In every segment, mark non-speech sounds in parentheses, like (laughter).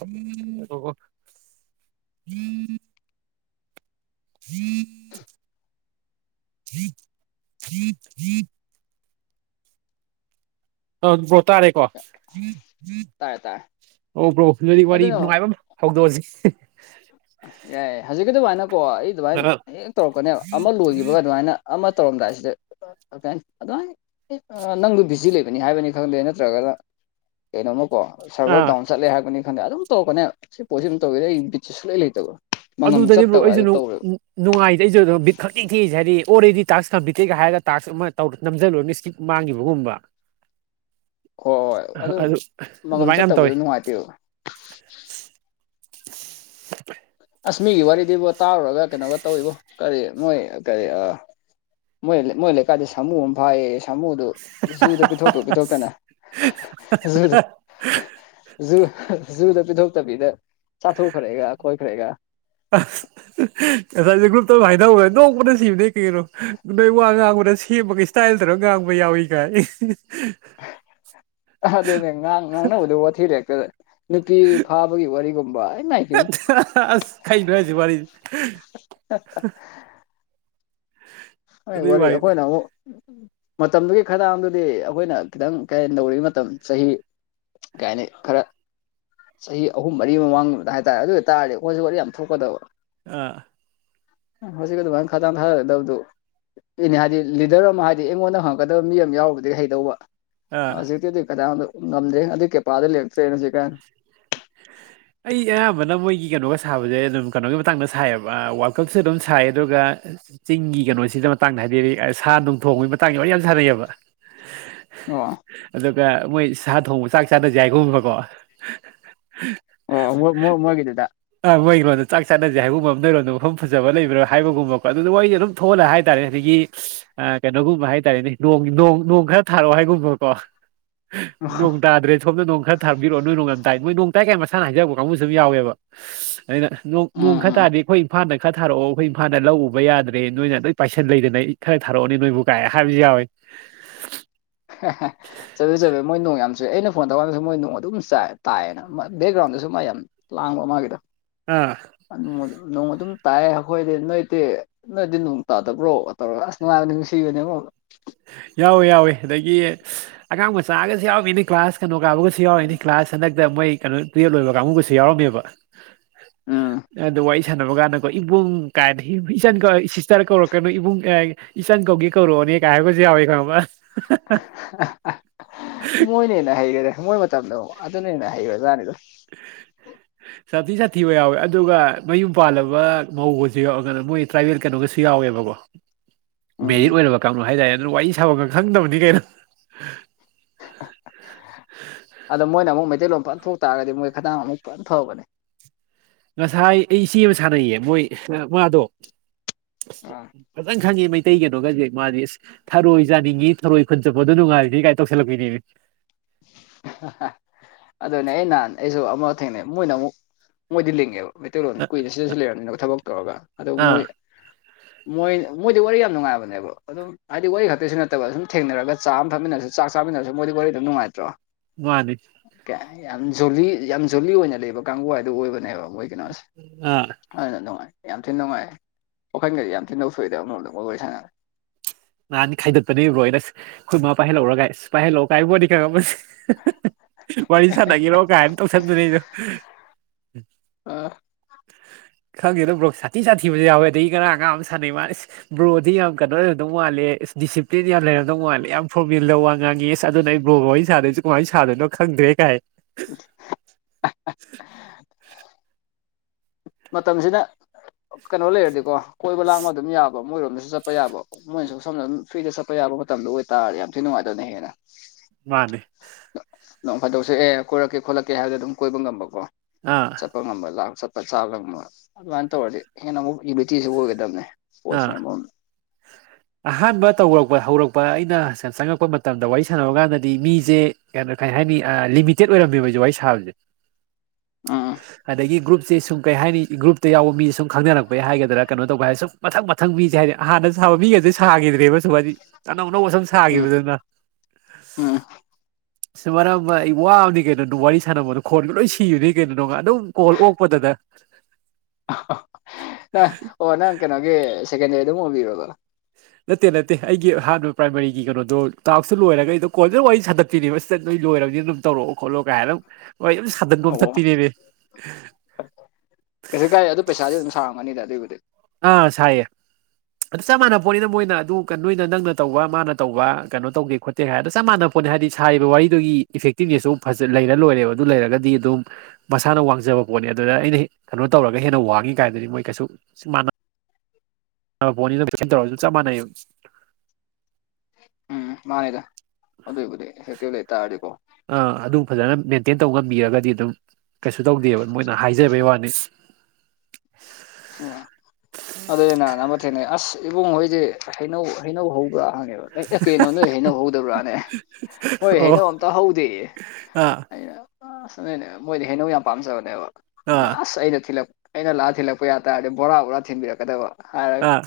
ꯎꯝ ꯎꯝ ꯍ ꯀ ꯀ ꯑ ꯕ꯭ꯔꯣ ꯇꯥꯔꯦꯀꯣ ꯇꯥꯔꯦ ꯇꯥꯔꯦ ꯑꯣ ꯕ꯭ꯔꯣ ꯅꯣꯏꯛ ꯋꯥꯔꯤ ꯅꯨꯡꯉꯥꯏꯕ ꯑꯃ ꯍꯧꯗꯣꯛꯑꯁꯤ ꯑꯦꯏ ꯍꯧꯖꯤꯛ ꯀꯣ ꯅ ꯀꯣ ꯑꯩ ꯑꯗꯨꯃꯥꯏꯅ ꯑ ꯍꯦꯛ ꯇꯧꯔꯛꯀꯅꯦꯕ ꯑꯃ ꯂꯣꯏꯈꯤꯕꯒ ꯑꯗꯨꯃꯥꯏꯅ ꯑꯃ ꯇꯧꯔꯝꯗꯥꯏꯁꯤꯗ ꯑꯗꯨꯃꯥꯏꯅ ꯅꯪꯗ ꯚꯖꯤ ꯂꯩꯕꯅꯤ ꯍꯥꯏꯕꯅꯤ ꯈꯪꯗꯦ ꯅꯠꯇ꯭ꯔꯒꯅ ꯑꯦ ꯅꯃ ꯀꯣ ꯁꯔꯚꯔ ꯑꯥ ꯗꯥꯎꯟ ꯆꯠꯂꯦ ꯍꯥꯏꯕꯅꯤ ꯈꯗꯦ ꯑꯗꯨꯝ ꯇꯧꯔꯛꯄꯅꯦ ꯁꯤ ꯄꯣꯠꯁꯤ ꯑꯗꯨꯝ ꯇꯧꯤꯔꯦ ꯑꯩ ꯕꯤꯠꯁꯦ ꯁꯨꯛꯂꯩ ꯂꯩꯇꯕꯣ ꯑꯗꯨꯗꯅꯦ ꯕ꯭ꯔꯣꯛ ꯑꯩꯁꯨ ꯅꯨꯡꯉꯥꯏꯇꯦ ꯑꯩꯁꯨ ꯑꯗꯨꯝ ꯕꯤꯠ ꯈꯛꯛꯇꯦꯛꯈꯤꯦ ꯍꯥꯏꯗꯤ ꯑꯣꯜꯔꯦꯗꯤ ꯇꯥꯛꯁ ꯀꯝꯄꯤꯇꯩꯒ ꯍꯥꯏꯔꯒ ꯇꯥꯛꯁ ꯑꯃꯧ ꯅꯝꯖꯜꯂꯨꯔ ꯃꯤ ꯏꯁꯀꯤꯔꯤꯛ ꯃꯥꯡꯈꯤꯕꯒꯨꯝꯕ ꯍꯣꯏ ꯍꯣꯏ ꯑꯗꯨ ꯃꯃꯝ ꯑꯗꯨꯃꯥꯏꯅ ꯌꯥꯝ ꯇꯧꯋꯤ ꯆꯠꯇꯕꯗ ꯅꯨꯡꯉꯥꯏꯇꯦꯕ ꯎ ꯐ ꯑꯁꯃꯤꯒꯤ ꯋꯥꯔꯤꯗꯤꯕꯨ ꯇꯥꯔꯨꯔꯒ ꯀꯩꯅꯣꯒ ꯇꯧꯏꯕꯣ ꯀꯔꯤ ꯃꯣꯏ ꯀꯔꯤ ꯃꯣꯏ ꯃꯣꯏ ꯂꯩꯀꯥꯏꯗ ꯁꯥꯃꯨ ꯑꯃ ꯐꯥꯏꯌꯦ ꯁꯥꯃꯨꯗꯨ ꯖꯨꯗ ꯄꯤꯊꯣꯛꯇꯣ ꯄꯤꯊꯣꯛꯇꯅ ꯖꯨꯗ ꯖꯨ ꯖꯨꯗ ꯄꯤꯊꯣꯛꯇꯕꯤꯗ ꯆꯥꯊꯣꯛꯈ꯭ꯔꯦꯒ ꯈꯣꯏꯈ꯭ꯔꯦꯒ ꯑ ꯉꯁꯥꯏꯁꯦ ꯒ꯭ꯔꯨꯞꯇ ꯍꯥꯏꯅꯧꯕꯗ ꯅꯣꯡꯃꯅ ꯁꯤꯕꯅꯦꯩ ꯀꯩꯒꯤꯩꯅꯣ ꯅ ꯅꯣꯏ ꯋꯥ ꯉꯥꯡꯕꯅ ꯁꯦꯝꯕꯒ ꯏꯁꯇ ꯇꯜꯗꯔꯣ ꯉꯥꯡꯕ ꯌꯥꯎꯏ ꯀꯥꯏ ꯑꯗꯨꯅꯦ ꯉꯥꯡ ꯉꯥꯡꯅꯕꯗ ꯋꯥꯊꯤꯔꯦ ꯍꯦꯛꯇꯗ ꯅꯨꯄꯤ ꯐꯥꯕꯒꯤ ꯋꯥꯔꯤꯒꯨꯝꯕ ꯑꯩ ꯃꯥꯏꯄꯦꯝꯃ ꯑꯁ ꯈꯥꯏꯅꯁꯤꯦ ꯋꯥꯔꯤꯔꯤ (inaudible) ꯋꯥꯔꯤ ꯋꯥꯔꯤ ꯑꯩꯈꯣꯏꯅ ꯃꯇꯝꯗꯨꯒꯤ ꯈꯔꯗꯥꯗꯨꯗꯤ ꯑꯩꯈꯣꯏꯅ ꯈꯤꯇꯪ ꯀꯩ ꯇꯧꯔꯤ ꯃꯇꯝ ꯆꯍꯤ ꯀꯥꯏꯅꯤ ꯈꯔ ꯆꯍꯤ ꯑꯍꯨꯝ ꯃꯔꯤ ꯃꯃꯥꯡꯗ ꯍꯥꯏꯇꯥꯔꯦ ꯑꯗꯨ ꯑꯣꯏꯇꯥꯥꯔꯗꯤ ꯑꯩꯈꯣꯏꯖꯤ ꯋꯥꯔꯤ ꯌꯥꯝ ꯊꯣꯛꯀꯗꯕ ꯑ ꯍꯧ ꯀꯗ ꯈꯥꯗ ꯊꯔꯗꯧ ꯇ ꯏꯅꯦ ꯍꯥꯏꯗꯤ ꯂꯤꯗꯔ ꯑꯃ ꯍꯥꯏꯗꯤ ꯑꯩꯉꯣꯟꯗ ꯍꯪꯉꯛꯀꯗꯕ ꯃꯤ ꯑꯃ ꯌꯥꯎꯔꯨꯕꯗꯒꯤ ꯍꯩꯗꯧꯕ ꯑ ꯁꯤꯗꯤꯤ ꯑꯗꯨ ꯀꯗꯥ ꯉꯝꯗꯦ ꯑꯗꯨ ꯀꯩꯄꯥꯥꯗ ꯂꯦꯞꯇ꯭ꯔꯦꯅ ꯁꯤ ꯀꯥꯏ (inaudible) ꯑꯩ ꯑꯌꯥꯝꯕꯅ ꯃꯣꯏꯒꯤ ꯀꯩꯅꯣꯒ ꯁꯥꯕꯁꯦ ꯑꯗꯨꯝ ꯀꯩꯅꯣꯒꯤ ꯃꯇꯥꯡꯗ ꯁꯥꯏꯌꯦꯕ ꯋꯥꯔꯜ ꯀꯞꯁꯦ ꯑꯗꯨꯝ ꯁꯥꯏ ꯑꯗꯨꯒ ꯆꯤꯡꯒꯤ ꯀꯩꯅꯣꯁꯤꯗ ꯃꯇꯥꯡꯗ ꯍꯥꯏꯗꯤ ꯁꯥ ꯅꯨꯡ ꯊꯣꯡꯕꯒꯤ ꯃꯇꯥꯡꯗ ꯂꯣꯏ ꯌꯥꯝ ꯁꯥꯟꯅꯩꯑꯕ ꯋꯥ ꯃꯣꯏ ꯁꯥ ꯊꯣꯡꯕ ꯆꯥꯛ ꯆꯥꯗꯁꯏꯒꯨꯝꯕꯀꯣ ꯑꯣ ꯃꯣꯏꯒꯤꯗꯨꯗ ꯑ ꯑꯣꯏꯍꯤꯔ ꯑꯗꯨꯗꯣ ꯆꯥꯛ ꯆꯥꯅꯁꯦ ꯍꯥꯏꯕꯨꯝ ꯑꯃ ꯂꯩꯔꯣꯗ ꯃꯐꯝ ꯐꯖꯕ ꯂꯩꯕ꯭ꯔꯥ ꯍꯥꯏꯕꯒꯨꯝꯕꯀꯣ ꯑꯗꯨꯗ ꯋꯥꯔꯤꯗꯤ ꯑꯗꯨꯝ ꯊꯣꯛꯍꯂ ꯍꯥꯏꯇꯥꯔꯦ ꯑꯗꯒꯤ ꯑ ꯀꯩꯅꯣꯒꯨꯝꯕ ꯍꯥꯏꯇꯥꯔꯦꯅꯦ ꯅꯣꯡ ꯈꯔ ꯊꯥꯔꯛꯑꯣ ꯍꯥꯏꯒꯨꯝꯕꯀꯣ ꯅꯣꯡ ꯇꯥꯗ꯭ꯔꯦ ꯁꯣꯝꯗ ꯅꯣꯡ ꯈꯔ ꯊꯥꯕꯤꯔꯛꯑꯣ ꯅꯣꯏ ꯅꯣꯡꯉ ꯇꯥꯏ ꯀꯥꯏ ꯃꯁꯥꯅ ꯍꯥꯏꯖꯕ ꯀꯥꯡꯕꯨꯁꯨꯨꯝ ꯌꯥꯎꯋꯦꯕ ꯑꯗꯨꯅꯣꯡ ꯅꯣꯡ ꯎꯝ ꯈ ꯎꯝ ꯇꯥꯔꯗꯤ ꯑꯩꯈꯣꯏ ꯏꯝꯐꯥꯜꯗ ꯈꯔ ꯊꯥꯔꯛꯑꯣ ꯑꯩꯈꯣꯏ ꯏꯝꯐꯥꯜꯗ ꯂꯧ ꯎꯕ ꯌꯥꯗ꯭ꯔꯦ ꯅꯣꯏꯅ ꯂꯣꯏ ꯄꯥꯏꯁꯟ ꯂꯩꯗꯅ ꯑꯩ ꯈꯔ ꯊꯥꯔꯛꯑꯣꯅꯤ ꯅꯣꯏꯕꯨ ꯀꯥꯏ ꯍꯥꯏꯕꯁꯨ ꯌꯥꯎꯏꯦ ꯆꯠꯂꯦ ꯆꯠꯦ ꯃꯣꯏ ꯅꯣꯡ ꯌꯥꯝ ꯑꯩꯅ ꯐꯣꯟ ꯇꯧꯀꯥꯟꯗꯁꯨ ꯃꯣꯏ ꯅꯣꯡ ꯑꯗꯨꯝ ꯆ ꯇꯥꯏꯑꯌꯦꯅ ꯕꯦꯛꯒ꯭ꯔꯥꯎꯟꯗꯁꯨ ꯃꯥ ꯌꯥꯝ ꯂꯥꯡꯕ ꯃꯥꯒꯤꯗꯣ ꯑꯥ ꯑ ꯃ ꯑꯗꯨ ꯅꯣꯡ ꯑꯗꯨꯝ ꯇꯥꯏꯑ ꯑꯩꯈꯣꯏꯗꯤ ꯅꯣꯏꯗꯤ ꯅꯣꯏꯗꯤ ꯅꯣꯡ ꯇꯥꯗꯕ꯭ꯔꯣ ꯇꯧꯔꯒ ꯑꯁ ꯅꯨꯡꯉꯥꯏꯕ ꯅꯨꯡꯁꯤꯕꯅꯦ ꯑꯃꯛ ꯌꯥꯎꯋꯦ ꯌꯥꯎꯋꯦ ꯑꯗꯒꯤ ꯑꯉꯥꯡ ꯃꯆꯥꯒꯁꯨ ꯌꯥꯎꯃꯤꯅꯦ ꯀ꯭ꯂꯥꯁ ꯀꯩꯅꯣ ꯀꯥꯕꯒꯁꯨ ꯌꯥꯎꯔꯛꯏꯅꯤ ꯀ꯭ꯂꯥꯁ ꯍꯟꯗꯛꯇ ꯃꯣꯏ ꯀꯩꯅꯣ ꯇꯨꯌꯦꯜꯕ ꯂꯣꯏꯕ ꯀꯥꯡꯕꯨꯒꯁꯨ ꯌꯥꯎꯔꯝꯃꯦꯕ ꯎꯝ ꯑ ꯑꯗꯨ ꯋꯥꯔꯤ ꯁꯥꯟꯅꯕ ꯀꯥꯟꯅ ꯣ ꯏꯕꯨꯡ ꯀꯥꯏ ꯏꯆ ꯁꯤꯁꯇꯔ ꯀꯧꯔꯛꯀꯅꯣ ꯏꯕꯨꯡ ꯏꯆꯟ ꯀꯧꯒꯦ ꯀꯧꯔꯛꯑꯣꯅꯦ ꯀꯥꯏꯍꯒꯁꯨ ꯌꯥꯕꯩ ꯀꯕ ꯃꯣꯏꯣꯏꯅꯦꯅ ꯍꯥꯏꯩꯒꯔꯦ ꯊꯃꯣꯏ ꯃꯇꯝꯗ ꯑꯃ ꯑꯗꯨꯅꯦꯅ ꯍꯩꯔ ꯖꯥꯠꯅꯤꯗꯣ (unintelligible) ꯁꯥꯊꯤ ꯁꯥꯊꯤꯕ ꯌꯥꯎꯋꯦ ꯑꯗꯨꯒ ꯃꯌꯨꯝ ꯄꯥꯜꯂꯕ ꯃꯧꯒꯁꯨ ꯌꯥꯎꯔꯒꯅ ꯃꯣꯏ ꯇ꯭ꯔꯥꯏꯕꯦꯜ ꯀꯩꯅꯣꯒ ꯌꯥꯎꯋꯦꯕꯀꯣ ꯎꯝ ꯃꯦꯔꯤꯠ ꯑꯣꯏꯅꯔꯕ ꯀꯥꯡꯕꯨ ꯍꯥꯏꯇꯥꯔꯦ ꯑꯗꯨ ꯋꯥꯔꯤ ꯁꯥꯕꯒ ꯈꯪꯗꯕꯗꯤ ꯀꯩꯅꯣ ꯑꯗꯣ ꯃꯣꯏꯅ ꯑꯃꯨꯛ ꯃꯩꯇꯩ ꯂꯣꯝ ꯐꯟ ꯊꯣꯛ ꯇꯥꯔꯒꯗꯤ ꯃꯣꯏ ꯈꯗꯥꯡ ꯑꯃꯨꯛ ꯐꯅ ꯐꯕꯅꯤ ꯉꯁꯥꯏ ꯑꯩ ꯏꯆꯦ ꯑꯃ ꯁꯥꯟꯅꯩꯌꯦ ꯃꯣꯏ ꯃꯥꯗꯣ ꯎꯝ ꯐꯖꯪ ꯈꯪꯉꯦ ꯃꯩ ꯑꯇꯩ ꯀꯩꯅꯣꯒꯁꯦ ꯃꯥꯗꯤ ꯑꯁ ꯊꯔꯣꯏ ꯆꯥꯅꯤꯡꯉꯤ ꯊꯔꯣꯏ ꯈꯨꯟ ꯆꯠꯄꯗꯣ ꯅꯨꯡꯉꯥꯏꯔꯤꯅꯤ ꯀꯥꯏ ꯇꯧꯁꯤꯜꯂꯛꯄꯅꯦ ꯑꯗꯨꯅꯦ ꯑꯩ ꯅꯍꯥꯟ ꯑꯩꯁꯨ ꯑꯃ ꯊꯦꯡꯅ ꯃꯣꯏꯅ ꯑꯃꯨꯛ ꯃꯣꯏꯗꯤ ꯂꯤꯡꯉꯦꯕ ꯃꯩꯇꯩꯂꯣꯟ ꯀꯨꯏꯅ ꯁꯤꯗꯁꯨ ꯂꯩꯔꯕꯝꯅꯤꯅ ꯊꯕꯛ ꯇꯧꯔꯒ ꯑꯗꯣ ꯑꯥ ꯃꯣꯏ ꯃꯣꯏ ꯃꯣꯏꯗꯤ ꯋꯥꯔꯤ ꯌꯥꯝ ꯅꯨꯡꯉꯥꯏꯕꯅꯦꯕ ꯑꯗꯨꯝ ꯍꯥꯏꯗꯤ ꯋꯥꯔꯤ ꯈꯛꯇꯁꯨ ꯅꯠꯇꯕ ꯁꯨꯝ ꯊꯦꯡꯅꯔꯒ ꯆꯥꯝ ꯑꯃ ꯊꯛꯃꯤꯟꯅꯁꯨ ꯆꯥꯛ ꯆꯝꯕꯤꯅꯔꯦ ꯃꯣꯏ ꯋꯥꯔꯤꯅꯨꯉꯥꯏ ꯃꯥꯅꯤ ꯌꯥꯝ ꯖꯣꯂꯤ ꯌꯥꯝ ꯖꯣꯂꯤ ꯑꯣꯏꯅ ꯂꯩꯕ ꯀꯥꯡꯕꯨ ꯍꯥꯏꯗꯨ ꯑꯣꯏꯕꯅꯦꯕ ꯑꯣꯏꯣꯏ ꯀꯅꯣꯦ ꯑꯥ ꯍ ꯅ ꯑꯗꯨ ꯃꯥꯅꯤ ꯌꯥꯝ ꯊꯤꯅ ꯅꯨꯡꯉꯥꯏꯦ ꯋꯥꯈꯜꯒꯗꯤ ꯌꯥꯝ ꯊꯤꯅ ꯂꯧ ꯁꯨꯗꯕ ꯑꯃꯣꯗ ꯣꯏ ꯁꯥꯡꯅꯒꯦ ꯅꯍꯥꯟ ꯈꯥꯏꯗꯠꯄꯅꯦꯕ꯭ꯔꯣ ꯑꯅ ꯑꯩꯈꯣꯏ ꯃꯥꯃ ꯄꯥꯏꯍꯜꯂꯛꯎꯒꯥꯏ ꯄꯥꯏꯍꯜꯂꯛꯑꯣꯒꯥꯏꯕꯣꯅꯤ ꯈꯪꯉꯃꯁꯦ ꯋꯥꯔꯤ ꯁꯥꯟꯅꯒꯦꯔꯣ ꯀꯥꯏ ꯇꯧꯁꯟꯗꯨꯅꯤ ꯑꯩ (unintelligible) ꯈꯪꯉꯦꯗꯣ ꯕ꯭ꯔꯣ ꯁꯥꯊꯤ ꯁꯥꯊꯤꯕꯁꯨ ꯌꯥꯎꯋꯦ ꯑꯗꯒꯤ ꯀꯅꯥ ꯑꯉꯥꯡ ꯑꯃ ꯁꯥꯟꯅꯩ ꯃꯥ ꯕ꯭ꯔꯣꯗꯤ ꯌꯥꯝ ꯀꯣ ꯑꯗꯨ ꯃꯥꯜꯂꯦ ꯑꯦꯁ ꯗꯤꯁꯤꯄ꯭ꯂꯤꯟ ꯌꯥꯝꯅꯔꯝꯗꯧ ꯃꯥꯂ ꯌꯥꯝ ꯐꯣꯔꯃꯦꯜꯗ ꯋꯥ ꯉꯥꯡꯉꯦ ꯑꯁ ꯑꯗꯨꯅ ꯑꯩ ꯕꯣꯕꯏ ꯁꯥꯗꯣꯏ ꯀꯃꯥꯏꯅ ꯁꯥ ꯑꯗꯨꯂꯣ (unintelligible) ꯈꯪꯒ꯭ꯔꯦ ꯀꯥꯏ (unintelligible) (inaudible) ꯃꯇꯝꯁꯤꯅ ꯀꯩꯅꯣ ꯂꯩꯔꯗꯤꯀꯣ ꯀꯣꯏꯕ ꯂꯥꯡꯕ ꯑꯗꯨꯝ ꯌꯥꯕ ꯃꯣꯏꯔꯣꯝꯗꯁꯨ ꯆꯠꯄ ꯌꯥꯕ ꯃꯣꯏꯅꯁꯨ ꯁꯣꯝꯅ ꯑꯗꯨꯝ ꯐ꯭ꯔꯤꯗ ꯆꯠꯄ ꯌꯥꯕ ꯃꯇꯝꯗ ꯑꯣꯏꯇꯥꯔꯗꯤ ꯌꯥꯝ ꯊꯤꯅ ꯅꯨꯡꯉꯥꯏꯇꯕꯅ ꯍꯦꯟꯅ ꯃꯥꯅꯦ ꯅ ꯐꯥꯏꯗꯧꯁꯨ ꯑꯦ ꯀꯣꯏꯔꯛꯀꯦ ꯈꯣꯠꯂꯛꯀꯦ ꯍꯥꯏꯕꯗꯣ ꯑꯗꯨꯝ ꯀꯣꯏꯕ ꯉꯝꯕꯀꯣ ꯑꯥ ꯆꯠꯄ ꯉꯝꯕꯜ ꯂꯥꯛ ꯆ ꯆꯥ ꯐꯪꯕ ꯑꯗꯨꯃꯥꯏꯅ ꯇꯧꯔꯗꯤ ꯍꯦꯟꯅ ꯑꯃꯨꯛ ꯌꯨꯂꯤꯇꯤꯁꯨ ꯑꯣꯏꯒꯗꯕꯅꯦ ꯄꯣꯠꯁꯦ ꯑꯥ ꯑꯃꯨꯛ ꯑꯍꯥꯟꯕ ꯇꯧꯔꯛꯄ ꯍꯧꯔꯛꯄ ꯑꯩꯅ ꯆꯪꯉꯛꯄ ꯃꯇꯝꯗ ꯋꯥꯔꯤ ꯁꯥꯟꯅꯕ ꯀꯥꯟꯗꯗꯤ ꯃꯤꯁꯦ ꯀꯩꯅꯣ ꯀꯩ ꯍꯥꯏꯅꯤ ꯂꯤꯃꯤꯇꯦꯠ ꯑꯣꯏꯔꯝꯃꯦꯕꯖꯤ ꯋꯥꯔꯤ ꯁꯥꯕꯁꯦ ꯎꯝ ꯑꯗꯒꯤ ꯒ꯭ꯔꯨꯞ ꯁ ꯁꯨꯝ ꯀꯩ ꯍꯥꯏꯅꯤ ꯒ꯭ꯔꯨꯞꯇ ꯌꯥꯎꯕ ꯃꯤ ꯁꯨꯝ ꯈꯪꯅꯔꯛꯄꯒꯤ ꯍꯥꯏꯒꯗ꯭ꯔꯥ ꯀꯩꯅꯣ ꯇꯧꯕꯩ ꯍꯥꯏꯔ ꯁꯨꯝ ꯃꯊꯪ ꯃꯊꯪ ꯃꯤꯁꯦ ꯍꯥꯏꯗꯤ ꯍꯥꯟꯅ ꯁꯥꯕ ꯃꯤꯒꯁꯦ ꯁꯥꯈꯤꯗ꯭ꯔꯦꯕꯁꯨ ꯍꯥꯏꯗꯤ ꯑꯅꯧ ꯑꯅꯧꯕꯁꯨꯝ ꯎꯝ ꯁꯥꯈꯤꯕꯗꯨꯅ ꯎꯝ ꯁꯤ ꯃ ꯏ ꯋꯥꯅꯤ ꯀꯩꯅꯅ ꯋꯥꯔꯤ ꯁꯥꯅ ꯃꯥ ꯈꯣꯟꯜꯗꯨ ꯂꯣꯏ ꯁꯤꯌꯨꯅꯤ ꯀꯩꯅꯣꯗꯅꯨꯡ ꯑꯗꯨꯝ ꯈꯜ ꯑꯣꯛꯄꯗꯗ ꯅꯪ ꯑꯣ ꯅꯪ ꯀꯩꯅꯣꯒꯤ ꯁꯦꯀꯦꯟ ꯗꯦ ꯑꯗꯨꯝ ꯑꯣꯏꯕꯤꯔꯕꯔꯕꯣ ꯅꯠꯇꯦ ꯅꯠꯇꯦ ꯑꯩꯒꯤ ꯑꯍꯥꯟꯕ ꯄ꯭ꯔꯥꯏꯃꯥꯔꯤꯒꯤ ꯀꯩꯅꯣꯗꯣ ꯇꯥꯛꯁꯇ ꯂꯣꯏꯔꯒ ꯑꯩꯗꯣ ꯀꯣꯜꯖ ꯋꯥꯔꯤ ꯁꯥꯟꯗꯠꯄꯤꯅꯦꯕ ꯂꯣꯏꯔꯕꯅꯤꯅ ꯑꯗꯨꯝ ꯇꯧꯔꯛꯑꯣ ꯈꯣꯠꯂꯣ ꯀꯥꯏꯅ ꯋꯥ ꯌꯥꯝ ꯁꯥꯗꯟꯒꯣꯝ ꯑꯣ ꯊꯛꯇꯤꯅꯦꯦꯅꯦ ꯀꯩꯁꯨ ꯀꯥꯏ ꯑꯗꯨ ꯄꯩꯁꯥꯗꯤ ꯑꯗꯨꯝ ꯁꯥꯔꯝꯒꯅꯤꯗ ꯑꯗꯨꯏꯕꯨꯗꯤ ꯑꯥ ꯁꯥꯏ ꯑꯗꯨ ꯆꯞ ꯃꯥꯟꯅꯕ ꯄꯣꯠꯅꯤꯅ ꯃꯣꯏꯅ ꯑꯗꯨ ꯅꯣꯏꯅ ꯅꯪꯅ ꯇꯧꯕ ꯃꯥꯅ ꯇꯧꯕ ꯀꯩꯅꯣ ꯇꯧꯒꯦ ꯈꯣꯠꯀꯦ ꯍꯥꯏꯗ ꯆꯞ ꯃꯥꯟꯅꯕ ꯐꯣꯟꯅꯤ ꯍꯥꯏꯗꯤ ꯁꯥꯔꯤꯕ ꯋꯥꯔꯤꯗꯨꯒꯤ ꯏꯐꯦꯛꯇꯤꯞꯅꯦꯁꯁꯨ ꯑꯗꯨ ꯐꯖ ꯂꯩꯔ ꯂꯣꯏꯔꯦꯕ ꯑꯗꯨ ꯂꯩꯔꯒꯗꯤ ꯑꯗꯨꯝ ꯃꯁꯥꯅ ꯋꯥꯡꯖꯕ ꯑꯗꯨ ꯑꯩꯅ ꯅꯣ ꯇꯔꯒ ꯍꯦꯟꯅ ꯋꯥꯡꯉꯤ ꯀꯣꯏ ꯐꯣꯟꯅꯤ ꯇꯧꯔꯁꯨ ꯆꯞ ꯃꯥꯟꯅꯩ ꯎꯝ ꯃꯥꯥꯏꯗ ꯍꯧꯗꯕꯨꯗꯦ ꯁꯇ ꯂꯩ ꯇꯔꯀꯣ ꯑꯗꯨꯝ ꯐꯖꯅ ꯃꯦꯟꯇꯦꯟ ꯇꯧ ꯉꯝꯕꯤꯔꯒꯗꯤ ꯑꯗꯨꯝ ꯀꯩꯁꯨ ꯇꯧꯗꯦꯕ ꯃꯣꯏꯅ ꯍꯥꯏꯖꯕꯩ ꯋꯥꯅꯤ (inaudible) ꯎ ꯑꯗꯨꯅ ꯅꯝꯕ ꯊꯦꯡꯅꯩ ꯑꯁ ꯏꯕꯨꯡ ꯍꯣꯏꯗꯤ ꯍꯩꯅꯧ ꯍꯩꯅꯧ ꯍꯧ ꯄꯨꯔꯥ ꯍꯪꯉꯦꯕ ꯀꯩꯅꯣ ꯅꯣꯏ ꯍꯩꯅꯕ ꯍꯧꯗꯕ꯭ꯔꯥꯅꯦ ꯃꯣꯏ ꯑꯣ ꯍꯩꯅꯕ ꯑꯝꯇ ꯍꯧꯗꯦ ꯑꯥ ꯑꯁ ꯅꯅꯦ ꯃꯣꯏꯗꯤ ꯍꯩꯅꯧ ꯌꯥꯝ ꯄꯥꯝꯖꯕꯅꯦꯕ ꯑꯥ ꯑꯁ ꯑꯩꯅ ꯊꯤꯜꯂꯛ ꯑꯩꯅ ꯂꯥꯛꯑ ꯊꯤꯜꯂꯛꯄ ꯄꯌꯥ ꯇꯔꯗꯤ ꯕꯣꯔꯥ ꯕꯣꯔꯥ ꯊꯤꯟꯕꯤꯔꯛꯀꯗꯕ ꯍꯥꯏꯔꯒ ꯑꯥ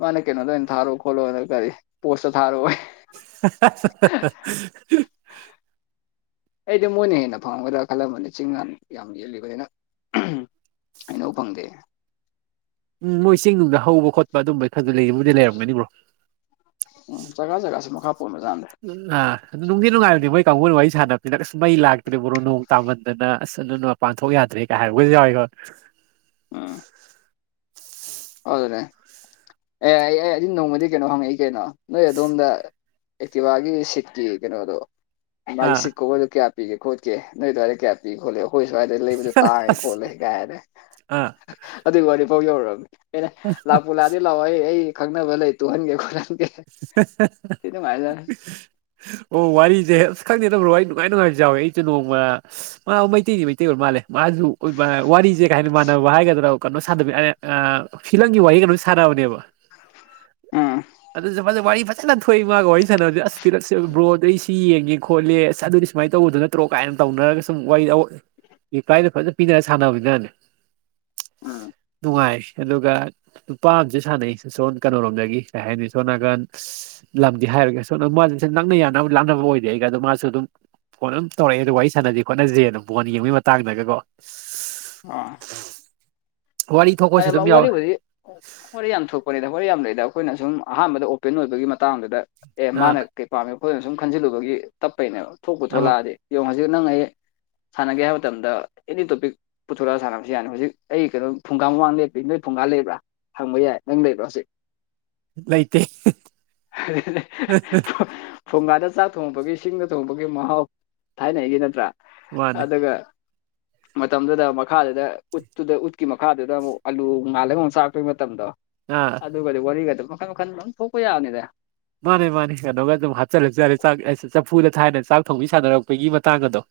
ꯃꯥꯅꯦ ꯀꯩꯅꯣ ꯇ ꯊꯥꯣ ꯈꯣꯂꯣ ꯀꯔꯤ ꯄꯣꯁꯇꯣ ꯊꯥꯣ (inaudible) ꯑꯩꯗꯤ ꯃꯣꯏꯅ ꯍꯦꯟꯅ ꯐꯪꯒꯗ꯭ꯔꯥ ꯈꯜꯂꯝꯕꯅꯤ ꯆꯤꯡ ꯌꯥꯝꯥꯟ ꯌꯥꯝ ꯌꯦꯜꯂꯤꯕꯅꯤꯅ ꯑꯩꯅ ꯎ ꯐꯪꯗꯦ ꯎꯝ ꯅꯣꯏ ꯆꯦꯡꯅꯨꯡꯗ ꯍꯧꯕ ꯈꯣꯠꯄ ꯑꯗꯨꯝꯕ ꯐꯗꯨ ꯂꯩꯒꯕꯨꯗꯤ ꯂꯩꯔꯝꯒꯅꯤꯕ꯭ꯔꯣ ꯎꯝ ꯖꯒꯥ ꯖꯒꯥꯁꯦ ꯃꯈꯥ ꯄꯣꯟꯕꯖꯥꯠꯅꯦ ꯎ ꯑꯗꯨ ꯅꯨꯡꯗꯤ ꯅꯨꯡꯉꯥꯏꯔꯗꯤ ꯃꯣꯏ ꯀꯥꯡꯕꯨꯅꯨꯡ ꯋꯥꯔꯤ ꯁꯥꯟꯅꯅ ꯑꯁ ꯃꯩ ꯂꯥꯛꯇ꯭ꯔꯦ ꯕꯣꯔꯣ ꯅꯣꯡ ꯇꯥꯃꯟꯗꯅ ꯑꯁ ꯑꯅ ꯃꯄꯥꯟ ꯊꯣꯛꯣꯛ ꯌꯥꯗ꯭ꯔꯦ ꯀꯥꯏ ꯍꯥꯏꯔꯒꯁꯨ ꯌꯥꯎꯋꯏ ꯍꯣ ꯑꯥ ꯑꯗꯨꯅꯦ ꯑꯦ ꯑꯩ ꯑꯩ ꯑꯩꯗꯤ ꯅꯣꯡꯃꯗꯤ ꯀꯩꯅꯣ ꯍꯪꯉꯛꯏ ꯀꯩꯅꯣ ꯅꯣꯏ ꯑꯗꯣꯝꯗ ꯑꯦꯛꯇꯤꯕ ꯁꯤꯀꯤ ꯀꯩꯅꯣꯣ ꯃꯥꯒꯤ ꯑꯥ ꯁꯤꯀꯤꯣ ꯀ ꯄꯤꯒꯦ ꯈꯠꯀ ꯅꯣꯏ ꯑꯗꯨꯋꯥꯏ ꯀꯌꯥ ꯄꯤꯒ ꯈꯣꯠꯂꯦꯣ ꯑꯩꯈꯣꯏ ꯁ꯭ꯋꯥꯏꯗ ꯂꯩꯕꯗ ꯇꯥꯡꯉꯦ ꯑꯁ ꯈꯣꯠꯂꯦ ꯀꯥꯏꯔꯦ ꯑꯥ ꯑꯗꯨꯏ ꯋꯥꯔꯤꯐꯥꯎ ꯌꯧꯔꯑꯕꯅꯤ ꯑꯩꯅ ꯂꯥꯛꯄ ꯂꯥꯛꯑꯗꯤ ꯂꯥꯛꯑꯣ ꯑꯩ ꯑꯩ ꯈꯪꯅꯕ ꯂꯩ ꯇꯨꯍꯟꯒꯦ ꯈꯣꯠꯍꯟ ꯑꯣ ꯋꯥꯔꯤꯁꯦ ꯑ ꯈꯪꯗꯦ ꯅꯠꯇꯕ꯭ꯔꯣ ꯑꯩ ꯅꯨꯡꯉꯥꯏ ꯅꯨꯡꯉꯥꯏꯁꯨ ꯆꯥꯎꯋꯦ ꯑꯩꯁꯨ ꯅꯣꯡꯃ ꯃꯥ ꯃꯩꯇꯩꯗꯤ ꯃꯩꯇꯩ ꯑꯣꯏꯔ ꯃꯥꯜꯂꯦ ꯃꯥꯁꯨ ꯋꯥꯔꯤꯁꯦ ꯀꯩ ꯍꯥꯏꯅꯤ ꯃꯥꯟꯅꯕ ꯍꯥꯏꯒꯗ꯭ꯔꯣ ꯀꯩꯅꯣ ꯁꯥꯟꯗꯕꯤ ꯐꯤꯂꯝꯒꯤ ꯋꯥꯔꯤ ꯀꯩꯅꯣꯝ ꯁꯥꯟꯅꯕꯅꯦꯕ ꯑꯝ ꯑꯗꯨꯁꯨ ꯋꯥꯔꯤ ꯐꯖꯅ ꯊꯣꯛꯏ ꯃꯥꯒ ꯋꯥꯔꯤ ꯁꯥꯟꯅꯕꯅꯦ ꯑꯁ ꯄꯤꯔꯛꯁꯦ ꯕꯣꯗ ꯑꯩ ꯁꯤ ꯌꯦꯡꯦ ꯈꯣꯠꯂꯦꯁ ꯑꯗꯨꯗꯤ ꯁꯨꯃꯥꯏꯅ ꯇꯧꯕꯗꯣ ꯅꯠꯇ꯭ꯔꯣ ꯀꯥꯏꯅ ꯇꯧꯅꯔꯒ ꯁꯨꯝ ꯋꯥꯔꯤꯄ꯭ꯂꯥꯏꯗ ꯐꯖꯅ ꯄꯤꯅꯔ ꯁꯥꯟꯅꯕꯅꯕꯅꯤꯅꯅꯤ ꯅꯨꯡꯉꯥꯏ ꯑꯗꯨꯒ ꯅꯨꯄꯥ ꯑꯝꯁꯨ ꯁꯥꯟꯅꯩꯁꯣꯟ ꯀꯩꯅꯔꯣꯝꯗꯒꯤ ꯀꯩ ꯍꯥꯏꯅꯤ ꯁꯣꯅꯥꯀꯟ ꯂꯝꯗꯤ ꯍꯥꯏꯔꯒꯣꯅ ꯃꯥꯁ ꯅꯪꯅ ꯌꯥꯅꯕ ꯂꯥꯛꯅꯕ ꯑꯣꯏꯗꯦ ꯑꯩꯒꯗꯣ ꯃꯥꯁꯨ ꯑꯗꯨꯝ ꯐꯣꯟ ꯑꯗꯨꯝ ꯇꯧꯔꯛꯑꯦ ꯑꯗꯨ ꯋꯥꯔꯤ ꯁꯥꯟꯅꯗꯤ ꯈꯣꯠꯅꯁꯤꯦ ꯑꯗꯨꯝ ꯐꯣꯟ ꯌꯦꯡꯕꯒꯤ ꯃꯇꯥꯡꯗꯒꯀꯣ ꯑꯥ ꯋꯥꯔꯤ ꯊꯣꯛꯄꯁꯨ ꯑ ꯑꯗꯨꯝ ꯌꯥꯎꯋꯦ ꯋꯥꯔꯤꯗꯤ ꯋꯥꯔꯤ ꯌꯥꯝ ꯊꯣꯛꯄꯗ ꯋꯥꯔꯤ ꯌꯥꯝ ꯂꯩꯗ ꯑꯩꯈꯣꯏꯅ ꯁꯨꯝ ꯑꯍꯥꯟꯕꯗ ꯑꯣꯄꯦꯟ ꯑꯣꯏꯕꯒꯤ ꯃꯇꯥꯡꯗꯨꯗ ꯑꯦ ꯑꯥ ꯃꯥꯅ ꯀꯩ ꯄꯥꯝꯃꯤ ꯑꯩꯈꯣꯏꯅ ꯁꯨꯝ ꯈꯟꯖꯤꯜꯂꯨꯕꯒꯤ ꯇꯞꯄꯩꯅꯦꯕ ꯊꯣꯛꯄ ꯑꯃ ꯊꯣꯛꯂꯛꯑꯗꯤ ꯌꯦꯉ ꯍꯧꯖꯤꯛ ꯅꯪ ꯑꯩ ꯁꯥꯟꯅꯒꯦ ꯍꯥꯏꯕ ꯃꯇꯝꯗ ꯑꯦꯅꯤ ꯇꯣꯄꯤꯛ ꯄꯨꯊꯣꯔꯛꯑ ꯁꯥꯟꯅꯕꯁꯨ ꯌꯥꯅꯤ ꯍꯧꯖꯤꯛ ꯑꯩ ꯀꯩꯅꯣ ꯐꯨꯡꯒꯥ ꯃꯃꯥꯡ ꯂꯦꯞꯇꯔꯤ ꯅꯣꯏ ꯐꯨꯡꯒꯥ ꯂꯩꯕ꯭ꯔꯥ ꯍꯪꯕ ꯌꯥꯏ ꯅꯪ ꯂꯩꯕ꯭ꯔꯥ ꯍꯧꯖꯤꯛ ꯂꯩꯇꯦ ꯑ ꯊꯣꯡꯒꯥꯗ ꯆꯥꯛ ꯊꯣꯡꯉꯄꯒꯤ ꯁꯤꯡꯗ ꯊꯣꯡꯉꯕꯒꯤ ꯃꯍꯥꯎ ꯊꯥꯏꯅꯩꯒꯤ ꯅꯠꯇ꯭ꯔꯥ ꯃꯥꯅꯦ ꯑꯗꯨꯒ ꯃꯇꯝꯗꯨꯗ ꯃꯈꯥꯗꯨꯗ ꯎꯠꯇꯨꯗ ꯎꯠꯀꯤ ꯃꯈ ꯃꯈꯥꯗꯨꯗ ꯑꯃꯨꯛ ꯑꯥꯂꯨ ꯉꯥꯜꯂꯒ ꯑꯃꯨꯛ ꯆꯥꯛꯇꯩ ꯃꯇꯝꯗꯣ ꯑꯥ ꯑꯗꯨꯒꯗꯤ ꯋꯥꯔꯤꯒ ꯃ ꯃꯈꯥꯟ ꯃꯈꯅ ꯂ ꯐ ꯊꯣꯛꯣꯛꯎ ꯌꯥꯎꯅꯤꯗ ꯃꯥꯅꯦ ꯃꯥꯅꯦ ꯀꯩꯅꯣꯒ ꯑꯗꯨꯝ ꯍꯥꯞꯆꯤꯜꯂꯛ ꯆꯔꯦ ꯆꯥꯛ ꯆꯐꯨꯗ ꯊꯥꯏꯅ ꯆꯥꯛ ꯊꯧꯤ ꯁꯥꯟꯅꯔꯛꯄꯒꯤ ꯃꯇꯥꯡ ꯑꯗꯣ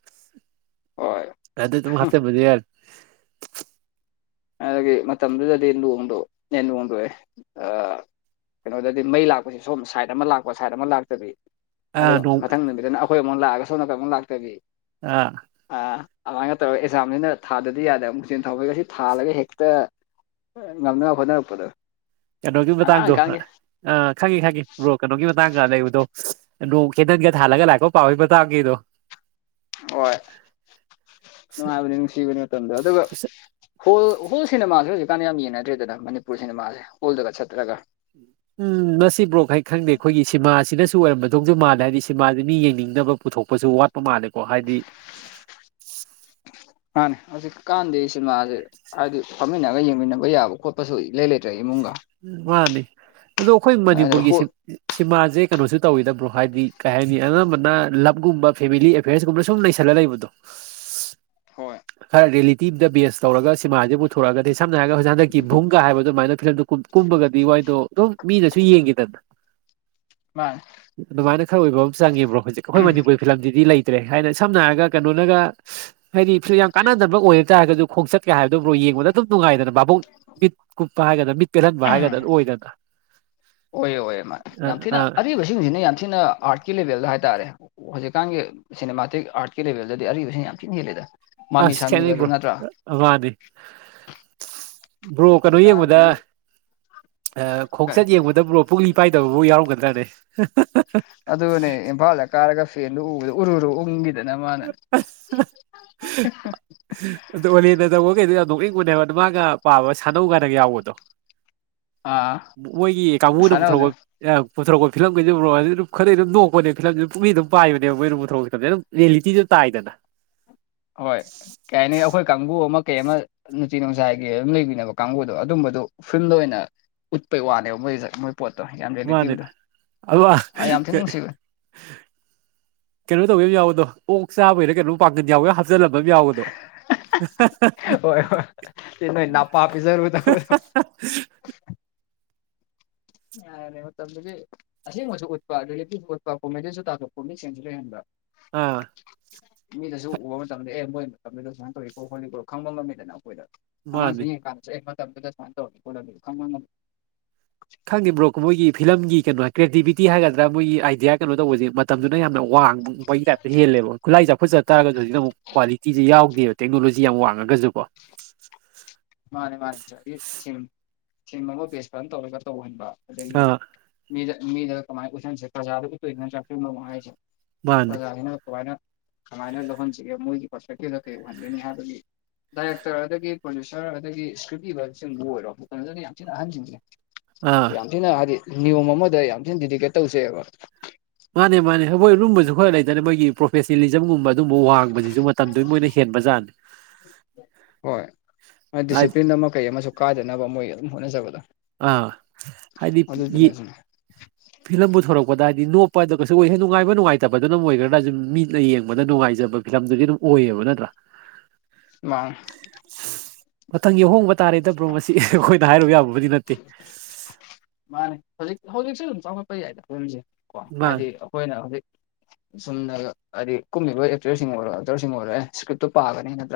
ꯍꯣꯏ ꯑꯗꯤ ꯇ ꯍꯥꯁꯦ ꯃꯗꯤꯦ ꯑꯗꯨꯗꯒꯤ ꯃꯇꯝꯗꯨꯗꯗꯤ ꯂꯣꯡꯗꯣ ꯌꯦꯟ ꯂꯣꯡꯗꯣꯛꯑꯦ ꯀꯩꯅꯣꯗꯗꯤ ꯃꯩ ꯂꯥꯛꯄꯁ ꯁꯣꯝ ꯁꯥꯏꯠ ꯑꯃ ꯂꯥꯛꯄ ꯁꯥꯏꯠ ꯑꯃ ꯂꯥꯛꯇꯕꯤ ꯑꯗꯨ ꯑꯥ ꯅꯣꯡ ꯃꯊꯪ ꯅꯨꯃꯤꯠꯇꯅ ꯑꯩꯈꯣꯏ ꯑꯃꯨꯛ ꯂꯥꯛꯑꯒ ꯁꯣꯝꯅꯀꯃꯨꯛ ꯂꯥꯛꯇꯕꯤ ꯑꯥ ꯑꯥ ꯑꯗꯨꯃꯥꯏꯅ ꯇꯧꯔꯒ ꯑꯦꯛꯥꯝꯅꯤꯅ ꯊꯥꯗꯗꯤ ꯌꯥꯗꯦ ꯑꯃꯨꯛ ꯆꯦꯟ ꯊꯥꯎꯧꯕꯒ ꯁꯤ ꯊꯥꯜꯂꯒ ꯍꯦꯛꯇ ꯉꯝꯅꯕ ꯍꯣꯠꯅꯔꯛꯄꯗꯣ ꯀꯩꯅꯣꯒꯤ ꯑꯉꯥꯡ ꯃꯇꯥꯡꯗꯣ ꯑꯣꯏꯀꯥꯟꯒꯤ ꯑ ꯈꯪꯉꯤ ꯈꯪꯉꯦ ꯕ꯭ꯔꯣ ꯀꯩꯅꯣꯒꯤ ꯀꯗꯗꯣ ꯅ ꯀꯦꯗꯒꯦ ꯊꯒ ꯂꯥꯛꯀꯣ ꯄꯥꯎ ꯀꯗꯣ ꯍꯣꯏ ꯅꯨꯡꯉꯥꯏꯕꯅꯤ ꯅꯨꯡꯁꯤꯕꯅꯤ ꯃꯇꯝꯗ ꯑꯗꯨꯒ ꯍꯣꯜ ꯍꯣꯜ ꯁꯤꯅ ꯃꯥꯥꯁꯨ ꯀꯥꯟꯅ ꯌꯥꯝ ꯌꯦꯡꯅꯗ꯭ꯔꯦꯗꯅ ꯃꯅꯤꯄꯨꯔ ꯁꯤꯅꯦꯃꯥꯁꯦ ꯍꯣꯜꯗꯒ ꯆꯠꯇ꯭ꯔꯒ ꯎꯝ ꯃꯁꯤ ꯕ꯭ꯔꯣꯛ ꯍꯥꯏ ꯈꯪꯗꯦ ꯑꯩꯈꯣꯏꯒꯤ ꯁꯤꯃꯥꯁꯤꯅ ꯁꯤ ꯑꯣꯏꯔꯝꯕꯗꯧꯁꯨ ꯃꯥꯜꯂꯦ ꯍꯥꯏꯗꯤ ꯁꯤ ꯃꯥꯗ ꯃꯤ ꯌꯦꯡꯅꯤꯡꯅꯕ ꯄꯨꯊꯣꯛꯄꯁꯨ ꯋꯥꯠ ꯄ ꯃꯥꯜꯂꯦꯀꯣ ꯍꯥꯏꯗꯤ ꯃꯥꯥꯟꯅꯦ ꯍꯧꯖꯤꯛꯀꯥꯟꯗꯤ ꯁꯤꯅꯦꯃꯥꯁꯦ ꯍꯥꯏꯗꯤ ꯐꯝꯃꯤꯟꯅꯒ ꯌꯦꯡꯃꯤꯟꯅꯕ ꯌꯥꯕ ꯈꯣꯠꯄꯁꯨ ꯂꯩ ꯂꯩꯇ꯭ꯔꯦ ꯏꯃꯨꯡꯒ ꯃꯥꯅꯤ ꯑꯗꯣ ꯑꯩꯈꯣꯏ ꯑꯗ ꯃꯅꯤꯄꯨꯔꯒꯤ ꯍꯣꯏ ꯁꯤꯃꯥꯁꯦ ꯀꯩꯅꯣꯁꯨ ꯇꯧꯤꯗꯕ꯭ꯔꯣ ꯍꯥꯏꯗꯤ ꯀꯩ ꯍꯥꯏꯅꯤ ꯑꯅꯝꯕꯅ ꯂꯞꯒꯨꯝꯕ ꯐꯦꯃꯤꯂꯤ ꯑꯦꯐꯤꯌꯔꯁꯀꯨꯝꯕꯅ ꯁꯨꯝ ꯂꯩꯁꯜꯂꯒ ꯂꯩꯕꯗꯣ ꯍꯣꯏ ꯈꯔ ꯗꯦꯂꯤ ꯇꯤꯝꯗ ꯕꯦ ꯇꯧꯔꯒ ꯁꯤꯃꯥꯁꯦ ꯄꯨꯊꯣꯔꯛꯑꯗꯤ ꯁꯝꯅꯔꯒ ꯍꯧꯖꯤ ꯍꯟꯛꯀꯤ ꯚꯨꯡꯒ ꯍꯥꯏꯕꯗꯨ ꯑꯗꯨꯃꯥꯏꯅ ꯐꯤꯂꯝꯗꯨ ꯀꯨꯝꯕꯒꯗꯤ ꯋꯥꯏꯗꯣ ꯑꯗꯨꯝ ꯃꯤꯅꯁꯨ ꯌꯦꯡꯈꯤꯗꯅ ꯃꯥꯅꯦ ꯑꯗꯨꯃꯥꯏꯅ ꯑ ꯑꯣꯏꯕ ꯑꯃ ꯆꯉꯕ꯭ꯔꯣ ꯍꯧꯖꯤꯛ ꯑꯩꯈꯣꯏ ꯃꯅꯤꯄꯨꯔꯤ ꯐꯤꯂꯝꯗꯤ ꯂꯩ ꯭ꯔꯦ ꯍꯥꯏꯅ ꯁꯝꯅ ꯍꯥꯏꯔꯒ ꯀꯩꯅꯣꯅꯒ ꯍꯥꯏꯗꯤ ꯐ ꯌꯥꯝ ꯀꯥꯟꯅꯅꯕ ꯑꯣꯏꯔ ꯇꯥꯔꯒꯁꯨ ꯈꯣꯡꯆꯠꯀꯦ ꯍꯥꯏꯕ ꯑꯗꯨꯝꯣ ꯌꯦꯡꯕꯗ ꯑꯗꯨꯝ ꯅꯨꯡꯉꯥꯏꯗꯅ ꯚꯥꯕꯨꯡ ꯃꯤꯠ ꯀꯨꯞꯄ ꯍꯥꯏꯒꯗꯥ ꯃꯤꯠ ꯄꯦꯜꯍꯟꯕ ꯍꯥꯏꯒꯗ꯭ꯔꯥ ꯑꯣꯏꯗꯅ ꯑꯣꯏ ꯑꯣꯏꯦ ꯃꯥ ꯑ ꯌꯥꯝ ꯊꯤꯅ ꯑꯥ ꯑꯔꯤꯕꯁꯤꯡꯁꯤꯅ ꯌꯥꯝ ꯊꯤꯅ ꯑꯥꯔꯠꯀꯤ ꯂꯦꯚꯦꯜꯗ ꯍꯥꯏꯦ ꯍꯥꯏꯇꯥꯔꯦ ꯍꯧꯖꯤꯛꯀꯥꯟꯒꯤ ꯁꯤꯅꯦꯃꯥꯇꯤ ꯑꯥꯔꯠꯀꯤ ꯂꯦꯚꯦꯜꯗꯗꯤ ꯑꯔꯤꯕꯁꯤꯅ ꯌꯥꯝ ꯊꯤꯅ ꯍꯦꯜꯂꯦꯗ ꯃꯃꯤ ꯑꯁ ꯆ ꯁꯥꯃꯤꯒꯗꯨ ꯏꯕꯣ ꯅꯠꯇ꯭ꯔꯥ ꯑꯋꯥꯗ ꯕ꯭ꯔꯣ ꯀꯩꯅꯣ ꯌꯦꯡꯕꯗ ꯍꯧꯖꯤꯛꯀꯥꯟꯁꯤꯒꯤ ꯀꯩ ꯈꯣꯡꯆꯠ ꯌꯦꯡꯕꯗ ꯕ꯭ꯔꯣ ꯄꯛꯅꯤꯡ ꯄꯥꯏꯗꯕꯕꯨꯥꯎ ꯌꯥꯎꯔꯝꯒꯗꯥ ꯌꯥꯔꯦ ꯑꯗꯨꯅꯦꯕꯕꯥꯂ ꯀꯥꯒꯐꯤ ꯎ ꯎꯔ ꯎꯗ ꯇꯣꯂꯤ ꯅꯗ ꯀꯩꯗ ꯅꯣꯛꯏꯪ ꯑꯣꯏꯅꯅꯦꯕ ꯑꯗꯨ ꯃꯥꯒ ꯄꯥꯕ ꯁꯥꯟꯅꯧ ꯀꯥꯏꯅꯒ ꯌꯥꯎꯕꯗꯣ ꯑꯥ ꯃꯣꯏꯒꯤ ꯀꯥꯡꯕꯨꯅ ꯁꯥꯟꯅꯕꯗꯣ ꯄꯨꯊꯣꯔꯣꯛꯄ ꯄꯨꯊꯣꯔꯛꯄ ꯐꯤꯂꯝꯒꯤꯩꯦꯛ ꯍꯥꯏꯗꯤ ꯑꯗꯨ ꯈꯔꯗꯤ ꯑꯗꯨꯝꯣꯛꯄꯅꯦ ꯐꯤꯂꯝꯁꯤ ꯄ ꯄꯨꯛ ꯑꯗꯨꯝꯥꯏꯕꯅꯦꯕ ꯃꯣꯏ ꯄ ꯄꯨꯊꯣꯛꯄ ꯐꯤꯂꯝꯦ ꯑꯗꯨꯝ ꯂꯩ ꯂꯤꯇꯤꯁꯨ ꯇꯥꯏꯗꯅ ꯍꯣꯏ ꯀꯩ ꯍꯥꯏꯅꯤ ꯑꯩꯈꯣꯏ ꯀꯥꯡꯕꯨ ꯑꯃ ꯀꯩ ꯑꯃ ꯅꯨꯡꯇꯤ ꯅꯨꯡꯁꯥꯏꯒꯤ ꯑꯗꯨꯝ ꯂꯩꯕꯤꯅꯕ ꯀꯥꯡꯕꯨꯗꯣ ꯑꯗꯨꯝꯕ ꯃ ꯐꯤꯂꯝꯗ ꯑꯣꯏꯅ ꯎꯠꯄꯩ ꯋꯥꯅꯦꯕ ꯃꯣꯏꯁ ꯃꯣꯏ ꯄꯣꯠꯇꯣ ꯌꯥꯝ ꯃꯥꯅꯦ ꯔꯤꯂꯦꯇꯤꯞꯗꯣ ꯑꯜ ꯑꯩ ꯌꯥꯝ ꯊꯤꯅ ꯀ ꯅꯨꯡꯁꯤꯕꯅꯦ ꯀꯩꯅꯣ ꯇꯧꯕꯤ ꯑꯃ ꯌꯥꯎꯕꯗꯣ ꯑꯣꯛ ꯆꯥꯕꯩꯅ ꯀꯩꯅꯣꯝ ꯄꯥꯡꯒꯟ ꯌꯥꯎꯕꯦ ꯍꯥꯞꯆꯤꯜꯂꯝꯕ ꯌꯥꯎꯕꯗꯣ ꯍ ꯅ ꯅꯅꯥ ꯄꯄꯤ ꯁꯔꯗꯗ ꯌꯥꯔꯔꯦ ꯃꯇꯝꯗꯨꯗꯤ ꯑꯁꯦꯡꯕꯁꯨ ꯎꯠꯄ ꯑꯗꯨ ꯂꯤꯄꯤꯁꯨ ꯎꯠꯄꯄꯣꯝꯃꯦ ꯑꯗꯨꯁꯨ ꯇꯥꯒꯠꯄꯣꯝ ꯃꯤꯁꯤꯡꯁꯨ ꯂꯩ ꯍꯦꯟꯕ ꯑꯥ ꯃꯤꯗꯁꯨ ꯎꯕ ꯃꯇꯝꯗ ꯑꯦ ꯃꯣꯏ ꯃꯇꯝꯗ ꯁꯨꯥꯏꯅ ꯇꯧꯋꯣ ꯈꯣꯠꯂꯤꯀꯣ ꯈꯪꯕ ꯉꯝꯃꯤꯗꯅ ꯑꯩꯈꯣꯏꯗ ꯑ ꯃꯥꯅꯦ ꯁ ꯀꯥꯟꯃ ꯁꯥꯥꯟꯗ ꯀ ꯈꯪꯉꯤꯕ꯭ꯔꯣ ꯃꯣꯏꯒꯤ ꯐꯤꯂꯝꯒꯤ ꯀꯩꯅꯣ ꯀ꯭ꯔꯤꯌꯦꯇꯤꯕꯤꯇꯤ ꯍꯥꯏꯒꯗ꯭ꯔꯥ ꯃꯣꯏꯒꯤ ꯑꯥꯏꯗꯤꯌꯥ ꯀꯩꯅꯣ ꯇꯧꯕꯁꯦ ꯃꯇꯝꯗꯨꯅ ꯌꯥꯝꯅ ꯋꯥꯡꯕꯄꯒꯤ ꯇꯥꯏꯞꯇ ꯍꯦꯜꯂꯦ ꯈꯨꯠꯂꯥꯏ ꯆꯥꯎꯈꯠ ꯆꯠ ꯇꯔꯒꯁꯨ ꯍꯧꯖꯤꯛ ꯑꯃꯨꯛ ꯀ꯭ꯋꯥꯂꯤꯇꯤꯤꯁꯦ ꯌꯥꯎꯗꯦꯕ ꯇꯦꯛꯅꯣꯂꯣꯖꯤ ꯌꯥꯝ ꯋꯥꯡꯉꯒꯁꯨꯀꯣ ꯃꯥꯅꯦ ꯃꯥꯅꯦ ꯊꯤꯝ ꯊꯤꯝ ꯑꯃ ꯕꯦꯁ ꯐꯖꯅ ꯇꯧꯔꯒ ꯇꯧꯍꯟꯕ ꯑꯗꯒꯤ ꯑꯥ ꯃꯤꯗ ꯃꯤꯗ ꯀꯃꯥꯏꯅ ꯎꯁꯟꯁꯦ ꯄ꯭ꯔꯖꯥꯗꯕꯨ ꯀꯨꯁꯤꯅ ꯆꯥꯛꯁꯤꯟꯕꯣ ꯍꯥꯏꯁꯦ ꯃꯥꯅꯦ ꯑ ꯍꯥꯏꯅ ꯀꯅ ꯀꯃꯥꯏꯅ ꯂꯧꯍꯟꯁꯤꯒꯦ ꯃꯣꯏꯒꯤ ꯄꯔꯁꯄꯦꯛꯇꯤꯚꯗ ꯀꯩ ꯑꯣꯏꯍꯟꯒꯅꯤ ꯍꯥꯏꯕꯒꯤ ꯗꯥꯏꯔꯦꯛꯇꯔ ꯑꯗꯨꯗꯒꯤ ꯄ꯭ꯔꯣ ꯁꯥꯔ ꯑꯗꯒꯤ ꯏꯁꯀ꯭ꯔꯤꯞ ꯏꯕꯁꯤꯡꯕꯨ ꯑꯣꯏꯔꯣ ꯀꯩꯅꯣꯗꯨꯅ ꯌꯥꯝ ꯊꯤꯅ ꯑꯍꯟꯁꯤꯡꯁꯦ ꯑꯥ ꯌꯥꯝ ꯊꯤꯅ ꯍꯥꯏꯗꯤ ꯅꯤꯌꯣꯝ ꯑꯃꯗ ꯌꯥꯝ ꯊꯤꯅ ꯗꯤꯗꯤꯀꯦꯠ ꯇꯧꯁꯦꯕ ꯃꯥꯅꯦ ꯃꯥꯅꯦ ꯑꯩꯈꯣꯏ ꯂꯨꯝꯕꯁꯨ ꯈꯔ ꯂꯩꯇꯅ ꯃꯣꯏꯒꯤ ꯄ꯭ꯔꯣꯐꯦꯁꯅꯦꯂꯤꯖꯝꯒꯨꯝꯕ ꯑꯗꯨꯝꯕ ꯋꯥꯡꯕꯁꯤ ꯑꯗꯨ ꯃꯇꯝꯗꯨꯒꯤ ꯃꯣꯏꯅ ꯍꯦꯟꯕꯖꯥꯠꯅꯤ ꯍꯣꯏ ꯍꯥꯏ ꯗꯤꯁꯤꯄ꯭ꯂꯤꯟ ꯑꯃ ꯀꯩ ꯑꯃꯁꯨ ꯀꯥꯏꯗꯅꯕ ꯃꯣꯏ ꯑꯗꯨꯝ ꯍꯣꯠꯅꯖꯕꯗꯣ ꯑꯥ ꯍꯥꯏꯗꯤ ꯌꯦ ꯑꯗꯨꯗꯨꯅꯁꯨꯅꯦ ꯐꯤꯂꯝꯕꯨ ꯊꯣꯔꯛꯄꯗ ꯍꯥꯏꯗꯤ ꯅꯣꯞꯄꯗ ꯀꯩꯁꯨ ꯑꯣꯏꯁꯦ ꯅꯨꯡꯉꯥꯏꯕ ꯅꯨꯡꯉꯥꯏꯇꯕꯗꯨꯅꯝ ꯑꯣꯏꯒ꯭ꯔꯥ ꯑꯗꯨ ꯃꯤꯅ ꯌꯦꯡꯕꯗ ꯅꯨꯡꯉꯥꯏ ꯂꯩꯖꯕ ꯐꯤꯂꯝꯗꯨꯗꯤ ꯑꯗꯨꯝ ꯑꯣꯏꯌꯦꯕ ꯅꯠꯇ꯭ꯔꯥ ꯋꯥ ꯃꯊꯪ ꯌꯥꯎꯍꯣꯡꯕ ꯇꯥꯔꯦꯗꯕ꯭ꯔꯣ ꯃꯁꯤ ꯑꯩꯈꯣꯏꯅ ꯍꯥꯏꯔꯨ ꯌꯥꯕꯕꯨꯗꯤ ꯅꯠꯇꯦ ꯃꯥꯅꯦ ꯍꯧꯖꯤꯛ ꯍꯧꯖꯤꯛꯁꯨ ꯑꯗꯨꯝ ꯆꯥꯎꯈꯠꯄ ꯌꯥꯏꯗ ꯐꯂꯝꯁꯦ ꯀꯣ ꯃꯥꯅꯦ ꯍꯥꯏꯗꯤ ꯑꯩꯈꯣꯏꯅ ꯍꯧꯖꯤꯛ ꯑꯁꯨꯝꯅ ꯍꯥꯏꯗꯤ ꯀꯨꯝꯃꯤꯕ ꯑꯦꯛꯇꯔꯁꯤꯡ ꯑꯣꯏꯔꯣ ꯑꯦꯛꯇꯔꯁꯤꯡ ꯑꯣꯏꯔꯣ ꯑꯦ ꯏꯁꯀ꯭ꯔꯤꯞꯇꯣ ꯄꯥꯒꯅꯤ ꯅꯠꯇ꯭ꯔꯥ